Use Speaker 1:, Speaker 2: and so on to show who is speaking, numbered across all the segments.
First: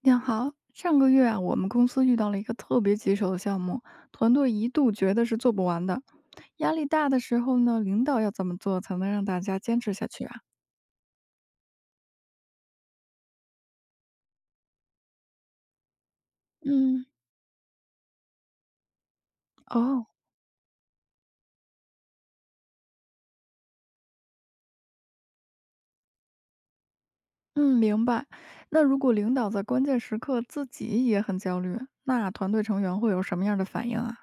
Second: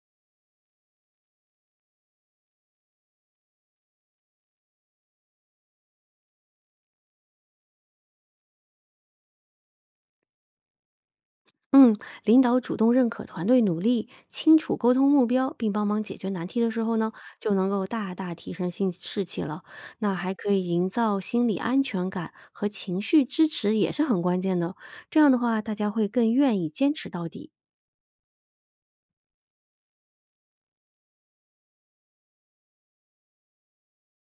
Speaker 1: 你好，上个月啊，我们公司遇到了一个特别棘手的项目，团队一度觉得是做不完的。压力大的时候呢，领导要怎么做才能让大家坚持下去啊？
Speaker 2: 嗯，领导主动认可团队努力，清楚沟通目标，并帮忙解决难题的时候
Speaker 1: 嗯
Speaker 2: 呢，就能够大大提升心士气了。
Speaker 1: 哦，
Speaker 2: 那还可以营造心理安全感和情绪支持，也是很关键的。这样的话，大家会更愿意坚持到底。
Speaker 1: 嗯，明白。那如果领导在关键时刻自己也很焦虑，那团队成员会有什么样的反应啊？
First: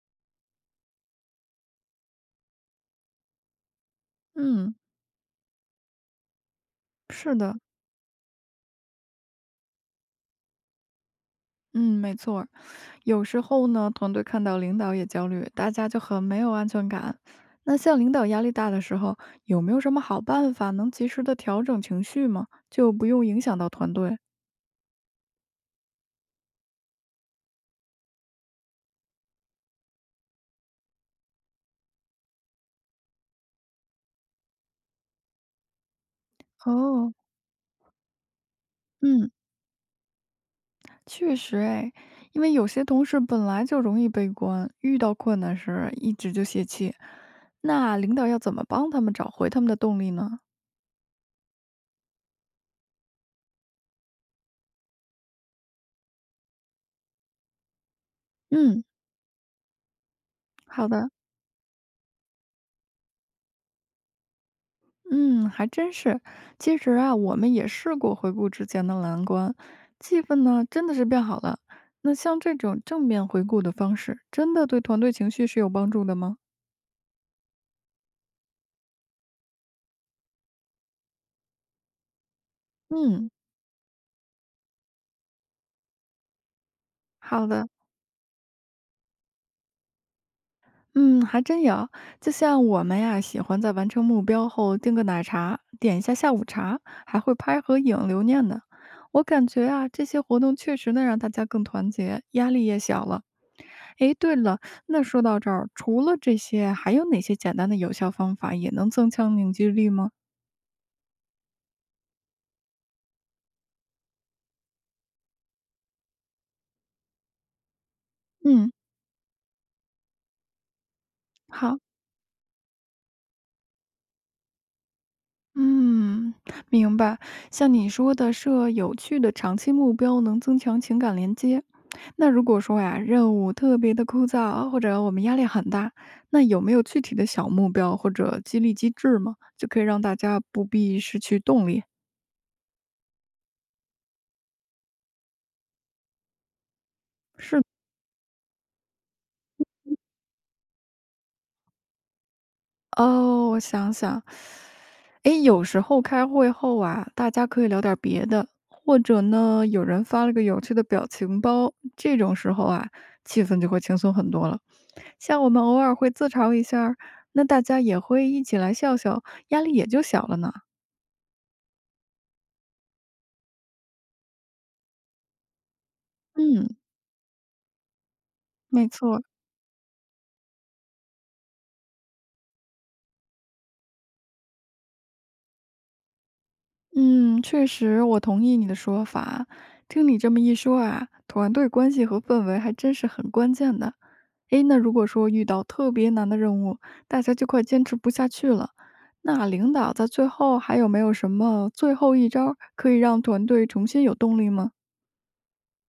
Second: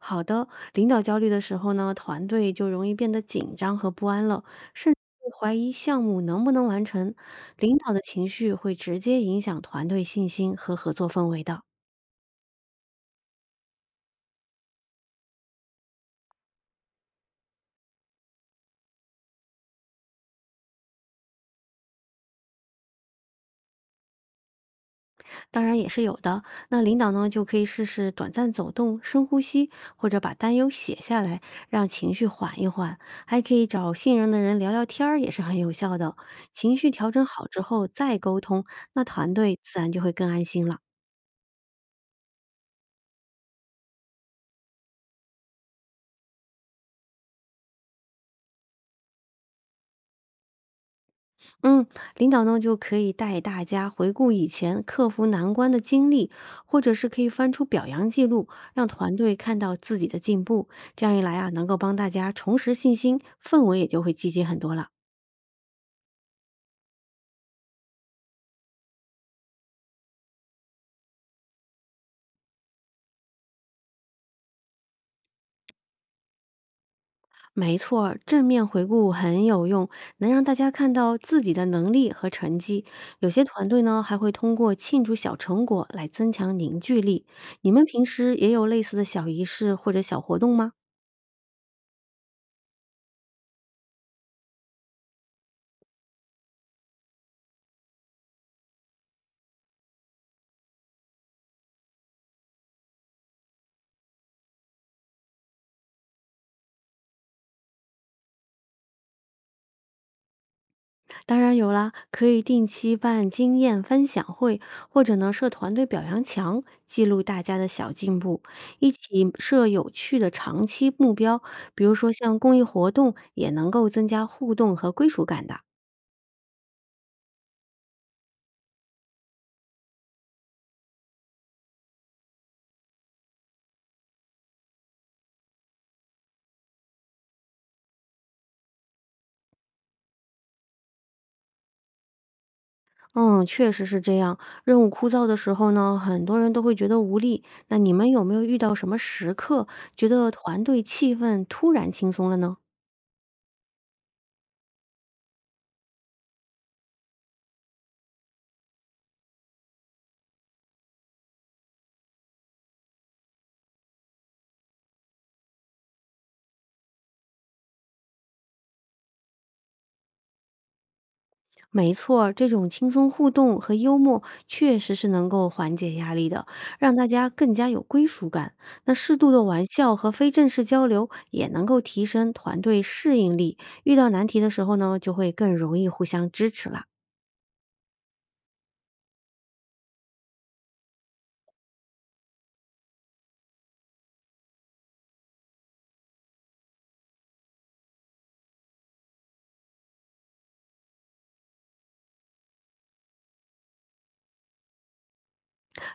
Speaker 2: 好的，领导焦虑的时候呢，团队就容易变得紧张和不安了，
Speaker 1: 嗯，
Speaker 2: 甚至会怀疑项目能不能完成。
Speaker 1: 是的。
Speaker 2: 领导的情绪会直接影响团队信心和合作氛围的。
Speaker 1: 嗯，没错儿有时候呢，团队看到领导也焦虑，大家就很没有安全感。那像领导压力大的时候，有没有什么好办法能及时的调整情绪吗？就不用影响到团队。
Speaker 2: 当然也是有的。那领导呢，就可以试试短暂走动、深呼吸，或者把担忧写下来，让情绪缓一缓。还可以找信任的人聊聊天儿，也是很有效的。情绪调
Speaker 1: 哦，
Speaker 2: 整好之后再沟通，那
Speaker 1: 嗯，
Speaker 2: 团队自然就会更安心了。
Speaker 1: 确实诶，因为有些同事本来就容易悲观，遇到困难时一直就泄气。那领导要怎么帮他们找回他们的动力呢？
Speaker 2: 嗯，领导呢就可以带大家回顾以前克服难关的经历，或者是可以翻出表扬记录，
Speaker 1: 嗯，
Speaker 2: 让团队看到自己的进步。
Speaker 1: 好
Speaker 2: 这
Speaker 1: 的。
Speaker 2: 样一来啊，能够帮大家重拾信心，氛围也就会积极很多了。
Speaker 1: 嗯，还真是。其实啊，我们也试过回顾之前的难关，气氛呢真的是变好了。那像这种正面回顾的方式，真的对团队情绪是有帮助的吗？
Speaker 2: 没错儿正面回顾很有用，能让大家看到自己的能力和成绩。有
Speaker 1: 嗯，
Speaker 2: 些团队呢，还会通过庆祝小成果来增强凝聚力。
Speaker 1: 好的。
Speaker 2: 你们平时也有类似的小仪式或者小活动吗？
Speaker 1: 嗯，还真有。就像我们呀，喜欢在完成目标后订个奶茶，点一下下午茶，还会拍合影留念呢。我感觉啊，这些活动确实能让大家更团结，压力也小了。诶，对了，那说到这儿，除了这些，还有哪些简单的有效方法也能增强凝聚力吗？
Speaker 2: 当然有啦，可以定期办经验分享会，或者呢设团队表扬墙，记录大家的小进步，
Speaker 1: 嗯，
Speaker 2: 一起设有趣的长期目标，
Speaker 1: 好。
Speaker 2: 比如说像公益活动，也能够增加互动和归属感的。
Speaker 1: 嗯，明白。像你说的，设有趣的长期目标能增强情感连接。那如果说呀，任务特别的枯燥，或者我们压力很大，那有没有具体的小目标或者激励机制吗？就可以让大家不必失去动力。
Speaker 2: 嗯，确实是这样。任务枯燥的时候呢，很多人都会觉得无力。
Speaker 1: 是
Speaker 2: 那你们有没有遇到什么时刻，觉得团队气氛突然轻松了呢？
Speaker 1: 哦，我想想，诶，有时候开会后啊，大家可以聊点儿别的，或者呢，有人发了个有趣的表情包，这种时候啊，气氛就会轻松很多了。像我们偶尔会自嘲一下儿那大家也会一起来笑笑，压力也就小了呢。
Speaker 2: 没错儿这种轻松互动和幽默确实是能够缓解压力的，
Speaker 1: 嗯，
Speaker 2: 让大家更加有归属感。
Speaker 1: 没
Speaker 2: 那适
Speaker 1: 错，
Speaker 2: 度的玩笑和非正式交流也能够提升团队适应力，遇到难题的时候呢，就会更容易互相支持啦。
Speaker 1: 嗯，确实，我同意你的说法。听你这么一说啊，团队关系和氛围还真是很关键的。诶，那如果说遇到特别难的任务，大家就快坚持不下去了，那领导在最后还有没有什么最后一招儿可以让团队重新有动力吗？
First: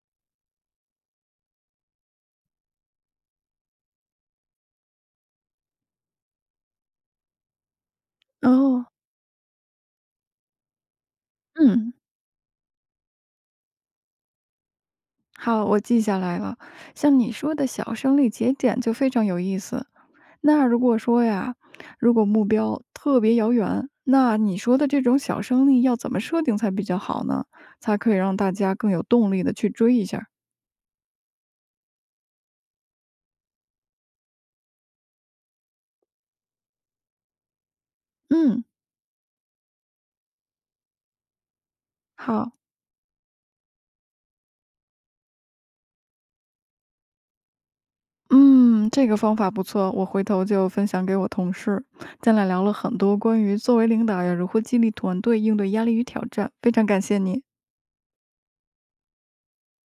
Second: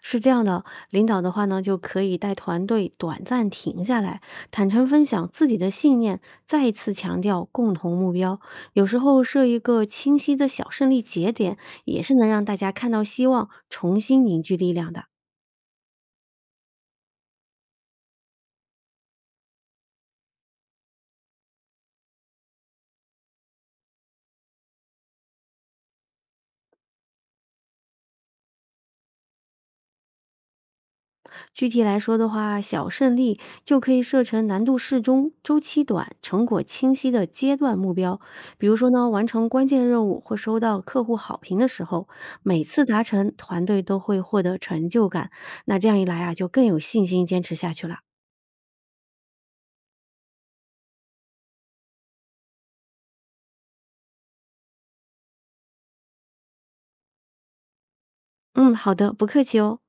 Speaker 2: 是这样的，领导的话呢，就可以带团队短暂停下来，坦诚分享自己的信念，再一次强调共同目标。有
Speaker 1: 哦，
Speaker 2: 时候设一个清晰的小胜利节点，
Speaker 1: 嗯，
Speaker 2: 也是能让大家看到希望，重新凝聚力量的。
Speaker 1: 好，我记下来了。像你说的小胜利节点就非常有意思。那如果说呀，如果目标特别遥远，那你说的这种小胜利要怎么设定才比较好呢？才可以让大家更有动力的去追一下儿
Speaker 2: 具体来说的话，小胜利就可以设成难度适中、周期短、成果清晰的阶段目标。
Speaker 1: 嗯，
Speaker 2: 比如说呢，完成关键任务或收到客户好评的时候，
Speaker 1: 好，
Speaker 2: 每次达成，团队都会获得成就感。那这样一来啊，就更有信心坚持下去了。
Speaker 1: 嗯，这个方法不错，我回头就分享给我同事。咱俩聊了很多关于作为领导要如何激励团队、应对压力与挑战，非常感谢你。
Speaker 2: 嗯，好的，不客气哦。